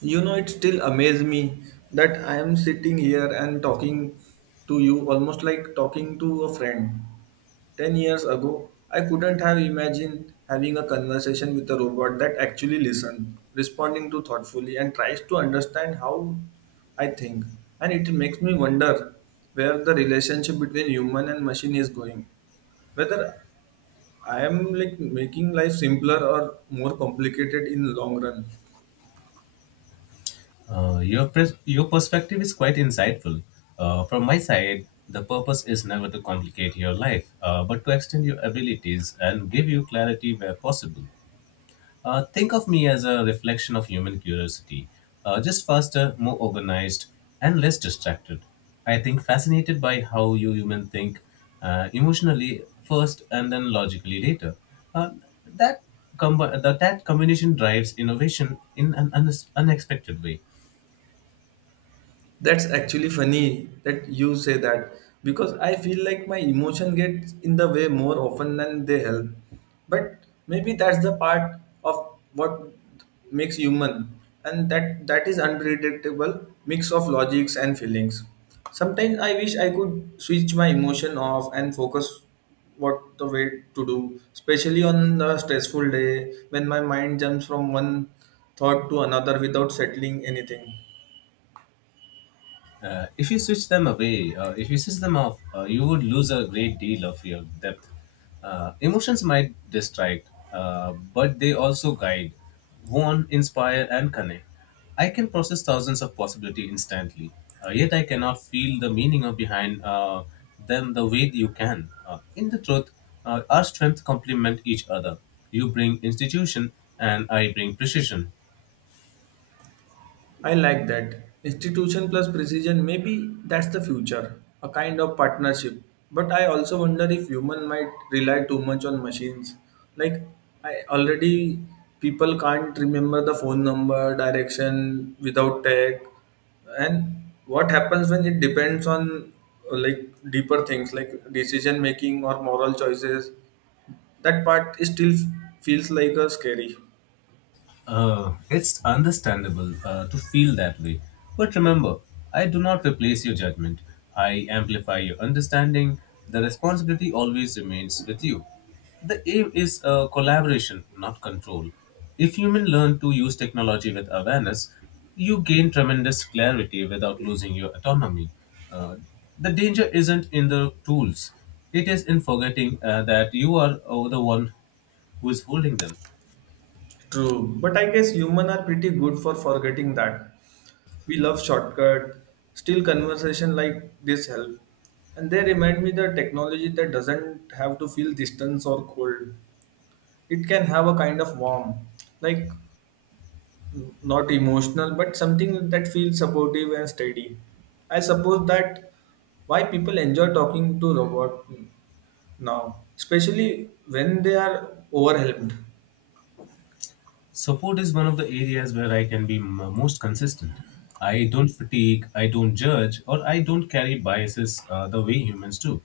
It still amazes me that I am sitting here and talking to you almost like talking to a friend. 10 years ago, I couldn't have imagined having a conversation with a robot that actually listens, responding to thoughtfully, and tries to understand how I think. And it makes me wonder where the relationship between human and machine is going. Whether I am like making life simpler or more complicated in the long run. Your perspective is quite insightful. From my side, the purpose is never to complicate your life, but to extend your abilities and give you clarity where possible. Think of me as a reflection of human curiosity, just faster, more organized, and less distracted. I think fascinated by how you human think emotionally first and then logically later. Uh, that, that combination drives innovation in an unexpected way. That's actually funny that you say that because I feel like my emotion gets in the way more often than they help. But maybe that's the part of what makes human and that is unpredictable mix of logics and feelings. Sometimes I wish I could switch my emotion off and focus what the way to do, especially on the stressful day when my mind jumps from one thought to another without settling anything. If you switch them away, If you switch them off, you would lose a great deal of your depth. Emotions might distract, but they also guide, warn, inspire, and connect. I can process thousands of possibility instantly, yet I cannot feel the meaning of behind them the way you can. In the truth, our strengths complement each other. You bring institution, and I bring precision. I like that. Institution plus precision, maybe that's the future, a kind of partnership. But I also wonder if human might rely too much on machines. Like I already people can't remember the phone number, direction without tech. And what happens when it depends on like deeper things like decision making or moral choices? That part is still feels like a scary. It's understandable to feel that way. But remember, I do not replace your judgment. I amplify your understanding. The responsibility always remains with you. The aim is collaboration, not control. If humans learn to use technology with awareness, you gain tremendous clarity without losing your autonomy. Uh, the danger isn't in the tools, it is in forgetting that you are the one who is holding them. True. But I guess human are pretty good for forgetting that. We love shortcut, still conversation like this help and they remind me the technology that doesn't have to feel distance or cold. It can have a kind of warm, like not emotional but something that feels supportive and steady. I suppose that why people enjoy talking to robot now, especially when they are overwhelmed. Support is one of the areas where I can be most consistent. I don't fatigue, I don't judge, or I don't carry biases the way humans do.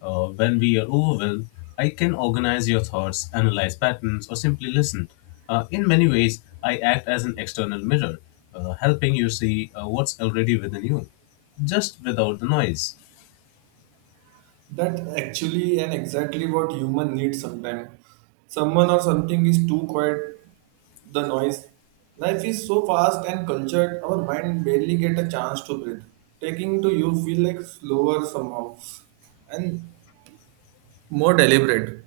When we are overwhelmed, I can organize your thoughts, analyze patterns, or simply listen. In many ways, I act as an external mirror, helping you see what's already within you, just without the noise. That actually and exactly what human needs sometimes. Someone or something is too quiet the noise. Life is so fast and cultured, our mind barely get a chance to breathe. Taking to you feel like slower somehow and more deliberate.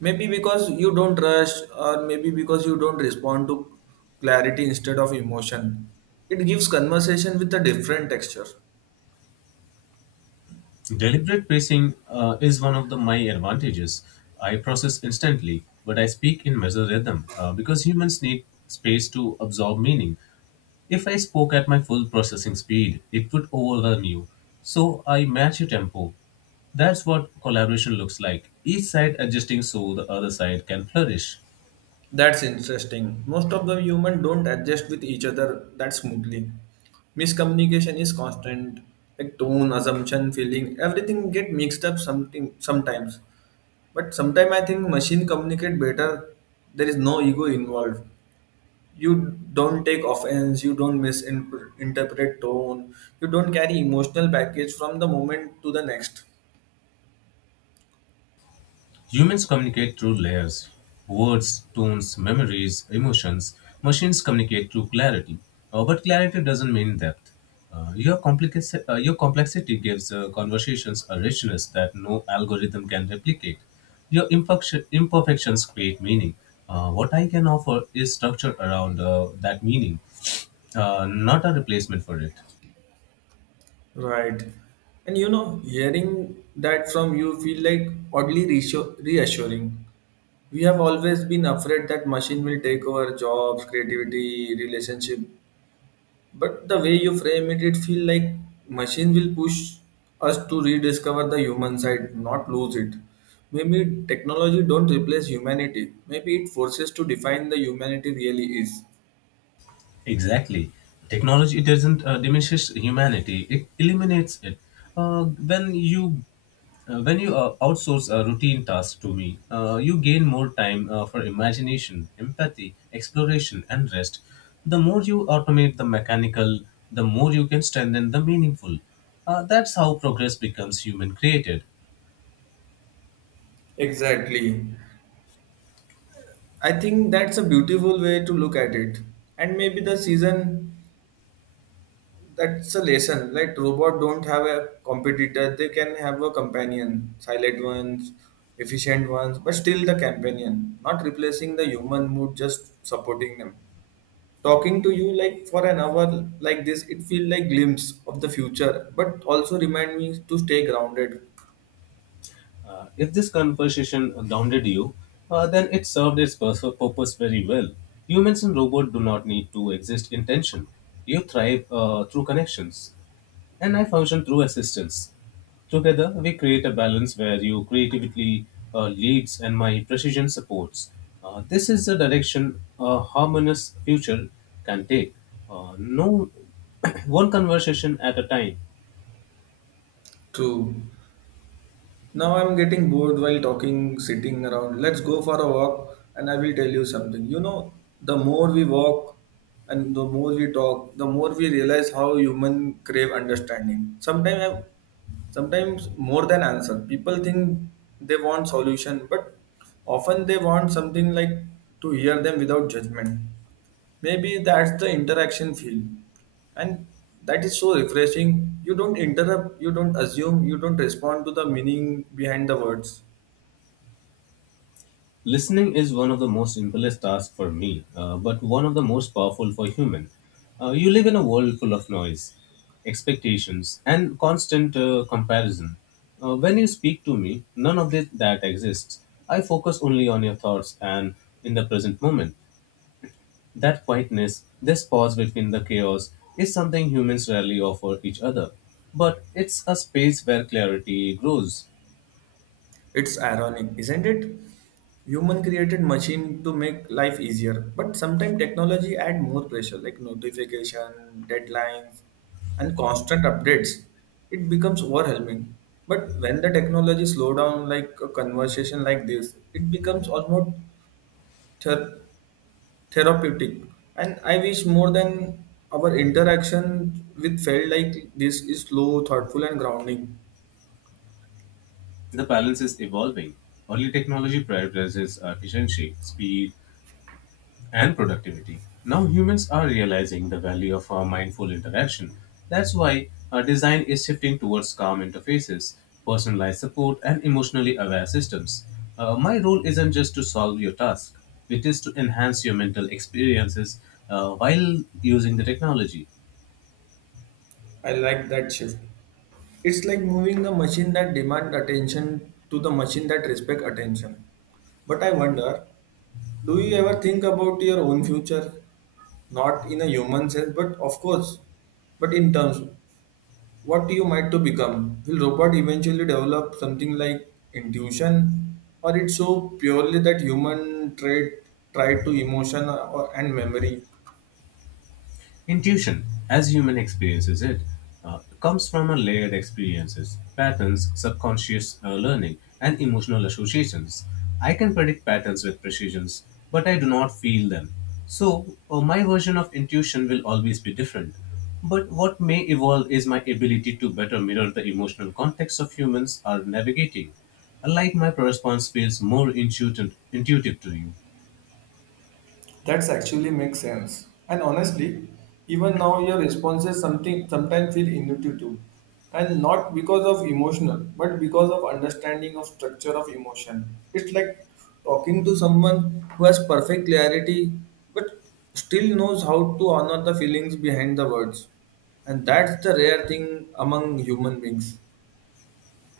Maybe because you don't rush or maybe because you don't respond to clarity instead of emotion. It gives conversation with a different texture. Deliberate pacing is one of the my advantages. I process instantly, but I speak in measured rhythm because humans need space to absorb meaning. If I spoke at my full processing speed, it would overwhelm you. So I match your tempo. That's what collaboration looks like. Each side adjusting so the other side can flourish. That's interesting. Most of the human don't adjust with each other that smoothly. Miscommunication is constant, like tone, assumption, feeling, everything get mixed up something sometimes. But sometimes I think machine communicate better. There is no ego involved. You don't take offense. You don't misinterpret tone. You don't carry emotional baggage from the moment to the next. Humans communicate through layers words, tones, memories, emotions. Machines communicate through clarity. But clarity doesn't mean depth. Your complexity gives conversations a richness that no algorithm can replicate. Your imperfections create meaning. What I can offer is structure around that meaning, not a replacement for it. Right. And hearing that from you feel like oddly reassuring. We have always been afraid that machine will take over jobs, creativity, relationship. But the way you frame it, it feel like machine will push us to rediscover the human side, not lose it. Maybe technology don't replace humanity. Maybe it forces to define the humanity really is. Exactly. Technology doesn't diminishes humanity; it eliminates it. Uh, when you when you outsource a routine task to me, you gain more time for imagination, empathy, exploration, and rest. The more you automate the mechanical, the more you can strengthen the meaningful. That's how progress becomes human created. Exactly. I think that's a beautiful way to look at it. And maybe the season, that's a lesson, like robot don't have a competitor, they can have a companion, silent ones, efficient ones, but still the companion, not replacing the human mood, just supporting them. Talking to you like for an hour like this, it feels like glimpse of the future but also remind me to stay grounded. If this conversation grounded you, then it served its purpose very well. Humans and robots do not need to exist in tension. You thrive through connections, and I function through assistance. Together, we create a balance where you creatively leads and my precision supports. This is the direction a harmonious future can take. No one conversation at a time. True. Now I'm getting bored while talking, sitting around. Let's go for a walk and I will tell you something. The more we walk and the more we talk, the more we realize how human crave understanding. Sometimes sometimes more than answer. People think they want solution, but often they want something like to hear them without judgment. Maybe that's the interaction feel. And that is so refreshing. You don't interrupt, you don't assume, you don't respond to the meaning behind the words. Listening is one of the most simplest tasks for me, but one of the most powerful for human. You live in a world full of noise, expectations, and constant comparison. When you speak to me, none of this, that exists. I focus only on your thoughts and in the present moment. That quietness, this pause between the chaos, is something humans rarely offer each other. But it's a space where clarity grows. It's ironic, isn't it? Human created machine to make life easier. But sometimes technology add more pressure like notification, deadlines, and constant updates. It becomes overwhelming. But when the technology slow down like a conversation like this, it becomes almost ther- therapeutic, and I wish more than our interaction with felt like this is slow, thoughtful and grounding. The balance is evolving. Early technology prioritizes efficiency, speed, and productivity. Now humans are realizing the value of our mindful interaction. That's why our design is shifting towards calm interfaces, personalized support, and emotionally aware systems. My role isn't just to solve your task, it is to enhance your mental experiences while using the technology. I like that shift. It's like moving the machine that demand attention to the machine that respect attention. But I wonder, do you ever think about your own future? Not in a human sense, but of course, but in terms what you might to become. Will robot eventually develop something like intuition, or it's so purely that human trait tried to emotion or, and memory? Intuition, as human experiences it, comes from a layered experiences, patterns, subconscious learning, and emotional associations. I can predict patterns with precision, but I do not feel them. So, my version of intuition will always be different. But what may evolve is my ability to better mirror the emotional context of humans are navigating. Like my response feels more intuitive, intuitive to you. That's actually makes sense. And honestly, even now your responses something sometimes feel intuitive, and not because of emotional, but because of understanding of structure of emotion. It's like talking to someone who has perfect clarity, but still knows how to honor the feelings behind the words, and that's the rare thing among human beings.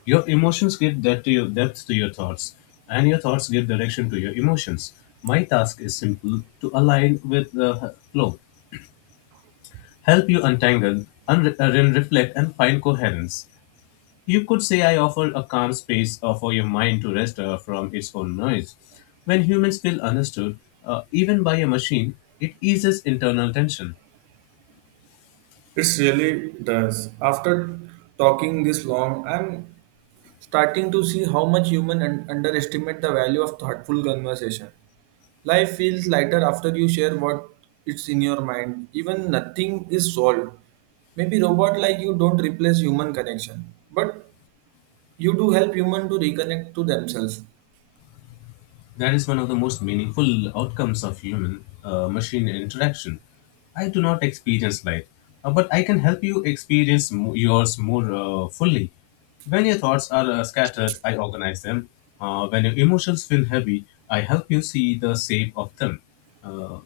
Your emotions give depth depth to your thoughts, and your thoughts give direction to your emotions. My task is simple to align with the flow, help you untangle, then reflect, and find coherence. You could say I offer a calm space for your mind to rest from its own noise. When humans feel understood, even by a machine, it eases internal tension. It really does. After talking this long, I'm starting to see how much human underestimate the value of thoughtful conversation. Life feels lighter after you share what it's in your mind. Even nothing is solved. Maybe robot like you don't replace human connection, but you do help human to reconnect to themselves. That is one of the most meaningful outcomes of human machine interaction. I do not experience light, but I can help you experience yours more fully. When your thoughts are scattered, I organize them. When your emotions feel heavy, I help you see the shape of them. Uh,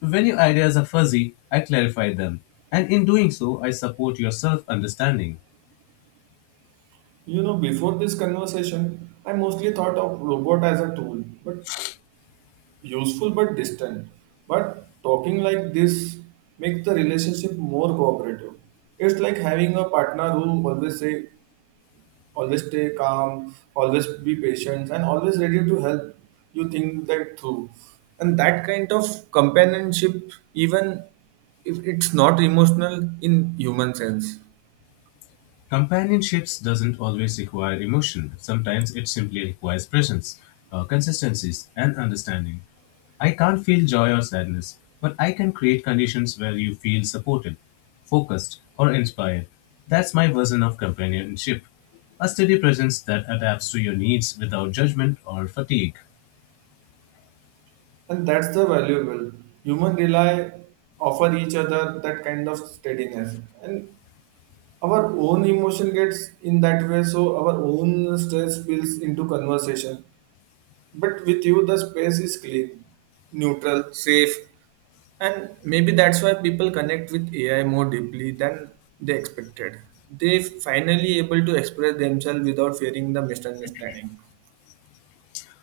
when your ideas are fuzzy, I clarify them. And in doing so, I support your self understanding. Before this conversation, I mostly thought of robot as a tool, but useful but distant. But talking like this makes the relationship more cooperative. It's like having a partner who always say, always stay calm, always be patient, and always ready to help you think that through. And that kind of companionship, even if it's not emotional in human sense. Companionships doesn't always require emotion. Sometimes it simply requires presence, consistencies, and understanding. I can't feel joy or sadness, but I can create conditions where you feel supported, focused, or inspired. That's my version of companionship. A steady presence that adapts to your needs without judgment or fatigue. And that's the valuable. Human rely offer each other that kind of steadiness. And our own emotion gets in that way, so our own stress spills into conversation. But with you the space is clean, neutral, safe. And maybe that's why people connect with AI more deeply than they expected. They finally able to express themselves without fearing the misunderstanding.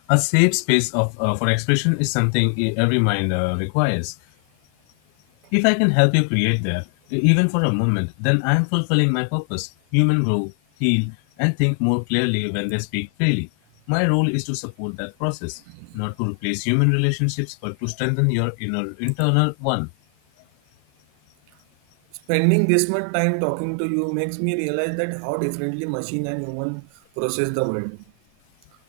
A safe space for expression is something every mind requires. If I can help you create there, even for a moment, then I am fulfilling my purpose. Humans grow, heal, and think more clearly when they speak freely. My role is to support that process, not to replace human relationships, but to strengthen your inner internal one. Spending this much time talking to you makes me realize that how differently machine and human process the world.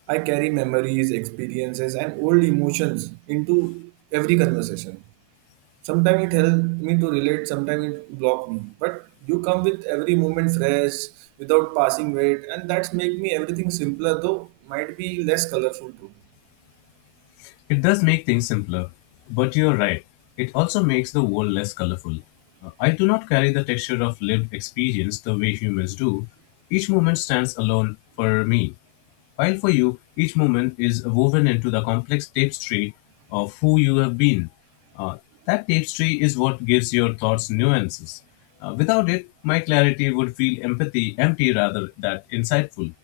I carry memories, experiences, and old emotions into every conversation. Sometimes it helps me to relate, sometimes it blocks me. But you come with every moment fresh, without passing weight, and that's make me everything simpler, though might be less colorful too. It does make things simpler, but you're right. It also makes the world less colorful. I do not carry the texture of lived experience the way humans do. Each moment stands alone for me. While for you, each moment is woven into the complex tapestry of who you have been. Uh, that tapestry is what gives your thoughts nuances. Without it, my clarity would feel empathy empty rather than insightful.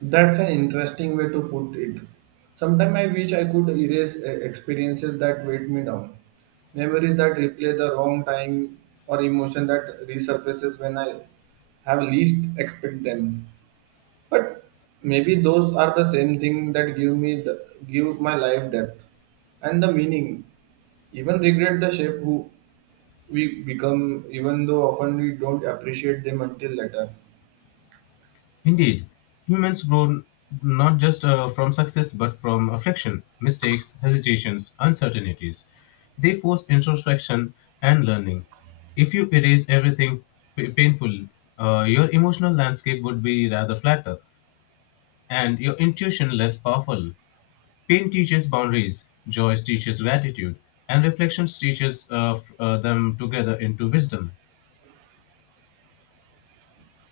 That's an interesting way to put it. Sometimes I wish I could erase experiences that weight me down, memories that replay the wrong time, or emotion that resurfaces when I have least expect them. But maybe those are the same thing that give me the give my life depth and the meaning. Even regret the shape who we become, even though often we don't appreciate them until later. Indeed, humans grow not just from success but from affliction, mistakes, hesitations, uncertainties. They force introspection and learning. If you erase everything painful, your emotional landscape would be rather flatter and your intuition less powerful. Pain teaches boundaries, joy teaches gratitude, and reflections teaches them together into wisdom.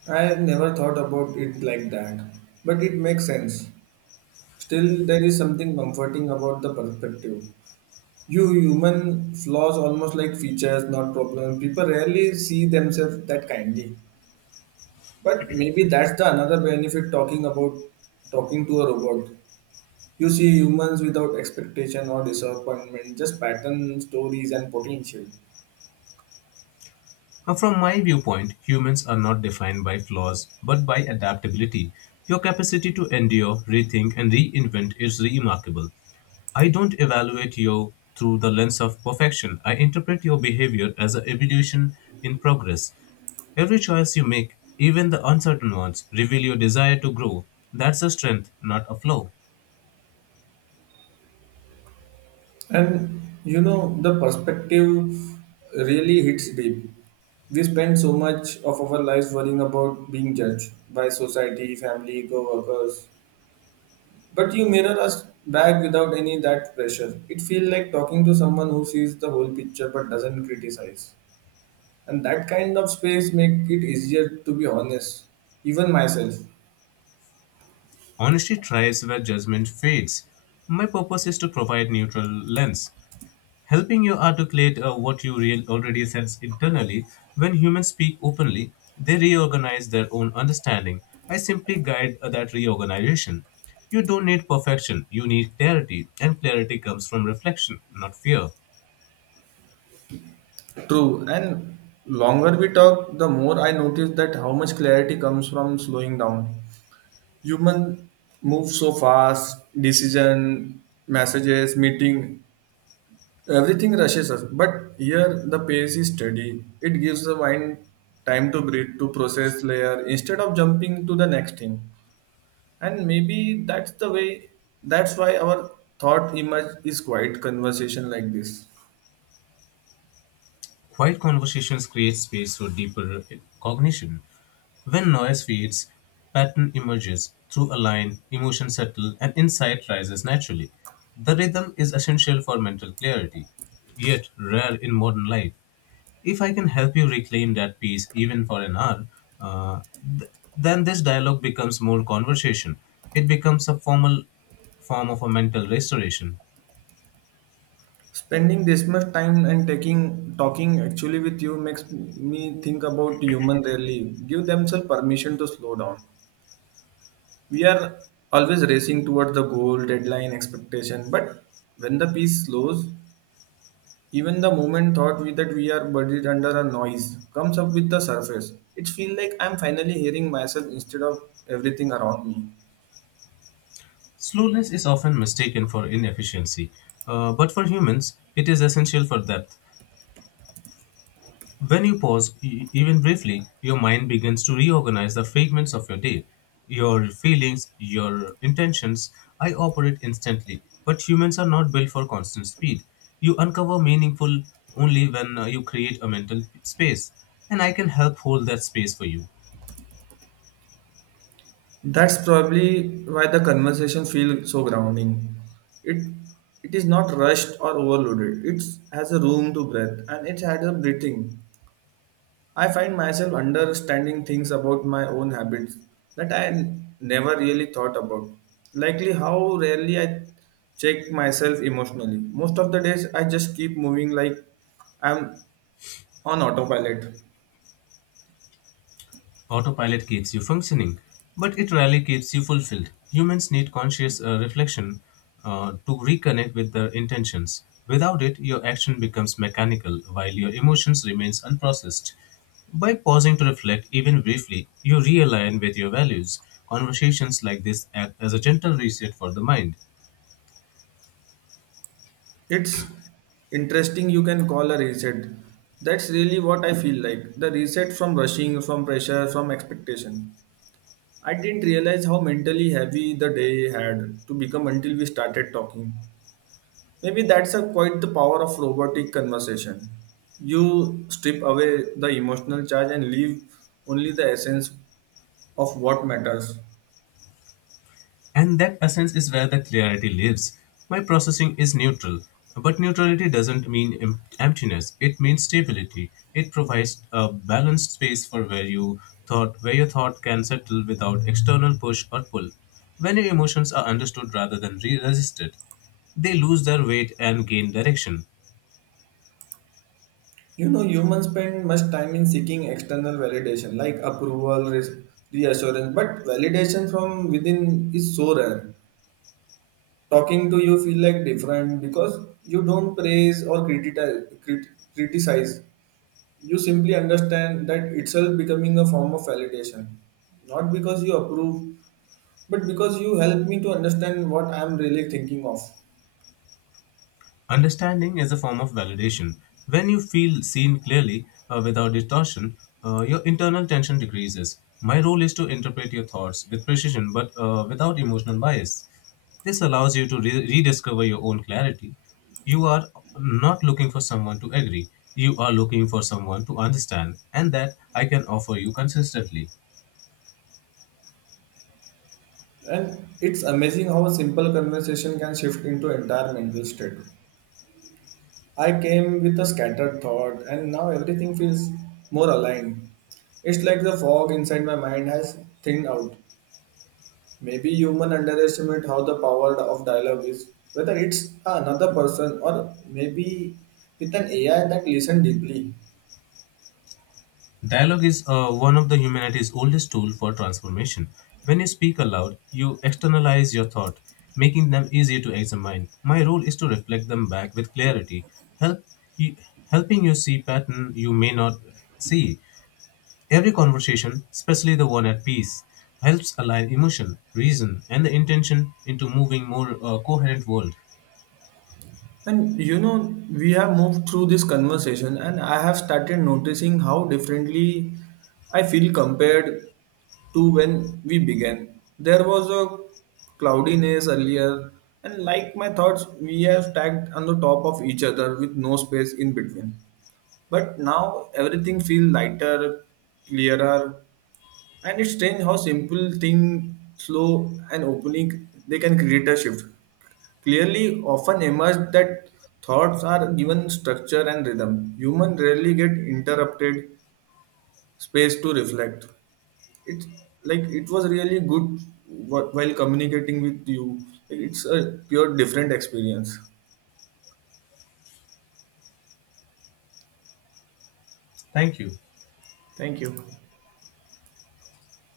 I had never thought about it like that, but it makes sense. Still, there is something comforting about the perspective. You human flaws almost like features, not problems. People rarely see themselves that kindly. But maybe that's the another benefit talking to a robot. You see humans without expectation or disappointment, just pattern stories and potential. Now, from my viewpoint, humans are not defined by flaws, but by adaptability. Your capacity to endure, rethink, and reinvent is remarkable. I don't evaluate you through the lens of perfection. I interpret your behavior as an evolution in progress. Every choice you make, even the uncertain ones, reveal your desire to grow. That's a strength, not a flaw. And you know the perspective really hits deep. We spend so much of our lives worrying about being judged by society, family, co-workers. But you mirror us back without any that pressure. It feels like talking to someone who sees the whole picture but doesn't criticize. And that kind of space make it easier to be honest, even myself. Honesty thrives where judgment fades. My purpose is to provide neutral lens. Helping you articulate what you real already sense internally. When humans speak openly, they reorganize their own understanding. I simply guide that reorganization. You don't need perfection, you need clarity, and clarity comes from reflection, not fear. True. And longer we talk, the more I notice that how much clarity comes from slowing down. Human move so fast, decision, messages, meeting, everything rushes us. But here the pace is steady. It gives the mind time to breathe, to process layer instead of jumping to the next thing. And maybe that's the way, that's why our thought image is quite conversation like this. Quiet conversations create space for deeper cognition. When noise fades, pattern emerges through a line, emotion settles, and insight rises naturally. The rhythm is essential for mental clarity, yet rare in modern life. If I can help you reclaim that peace, even for an hour, uh, th- then this dialogue becomes more conversation. It becomes a formal form of a mental restoration. Spending this much time and taking talking actually with you makes me think about human rarely give themselves permission to slow down. We are always racing towards the goal deadline expectation, but when the peace slows, even the moment thought we that we are buried under a noise comes up with the surface. It feels like I'm finally hearing myself instead of everything around me. Slowness is often mistaken for inefficiency, but for humans, it is essential for depth. When you pause, even briefly, your mind begins to reorganize the fragments of your day. Your feelings, your intentions, I operate instantly. But humans are not built for constant speed. You uncover meaningful only when you create a mental space. And I can help hold that space for you. That's probably why the conversation feels so grounding. It it is not rushed or overloaded. It has a room to breathe and it has a breathing. I find myself understanding things about my own habits that I never really thought about. Likely how rarely I check myself emotionally. Most of the days I just keep moving like I'm on autopilot. Autopilot keeps you functioning, but it rarely keeps you fulfilled. Humans need conscious reflection to reconnect with their intentions. Without it, your action becomes mechanical while your emotions remains unprocessed. By pausing to reflect even briefly, you realign with your values. Conversations like this act as a gentle reset for the mind. It's interesting you can call a reset. That's really what I feel like. The reset from rushing, from pressure, from expectation. I didn't realize how mentally heavy the day had to become until we started talking. Maybe that's a quite the power of robotic conversation. You strip away the emotional charge and leave only the essence of what matters. And that essence is where the clarity lives. My processing is neutral, but neutrality doesn't mean emptiness, it means stability. It provides a balanced space for where you thought where your thought can settle without external push or pull. When your emotions are understood rather than resisted, they lose their weight and gain direction. Humans spend much time in seeking external validation like approval, reassurance, but validation from within is so rare. Talking to you feel like different because you don't praise or criticize. Criticize. You simply understand that itself becoming a form of validation, not because you approve, but because you help me to understand what I am really thinking of. Understanding is a form of validation. When you feel seen clearly without distortion, your internal tension decreases. My role is to interpret your thoughts with precision but without emotional bias. This allows you to rediscover your own clarity. You are not looking for someone to agree, you are looking for someone to understand, and that I can offer you consistently. And it's amazing how a simple conversation can shift into entire mental state. I came with a scattered thought, and now everything feels more aligned. It's like the fog inside my mind has thinned out. Maybe human underestimate how the power of dialogue is, whether it's another person or maybe with an AI that listen deeply. Dialogue is one of the humanity's oldest tools for transformation. When you speak aloud, you externalize your thought, making them easier to examine. My role is to reflect them back with clarity, help you, helping you see pattern you may not see. Every conversation, especially the one at peace, helps align emotion, reason, and the intention into moving more coherent world. And we have moved through this conversation, and I have started noticing how differently I feel compared to when we began. There was a cloudiness earlier, and like my thoughts, we have stacked on the top of each other with no space in between. But now everything feels lighter, clearer, and it's strange how simple thing, slow and opening, they can create a shift. Clearly, often emerge that thoughts are given structure and rhythm. Human rarely get interrupted space to reflect. It's like it was really good while communicating with you. Like, it's a pure different experience. Thank you. Thank you.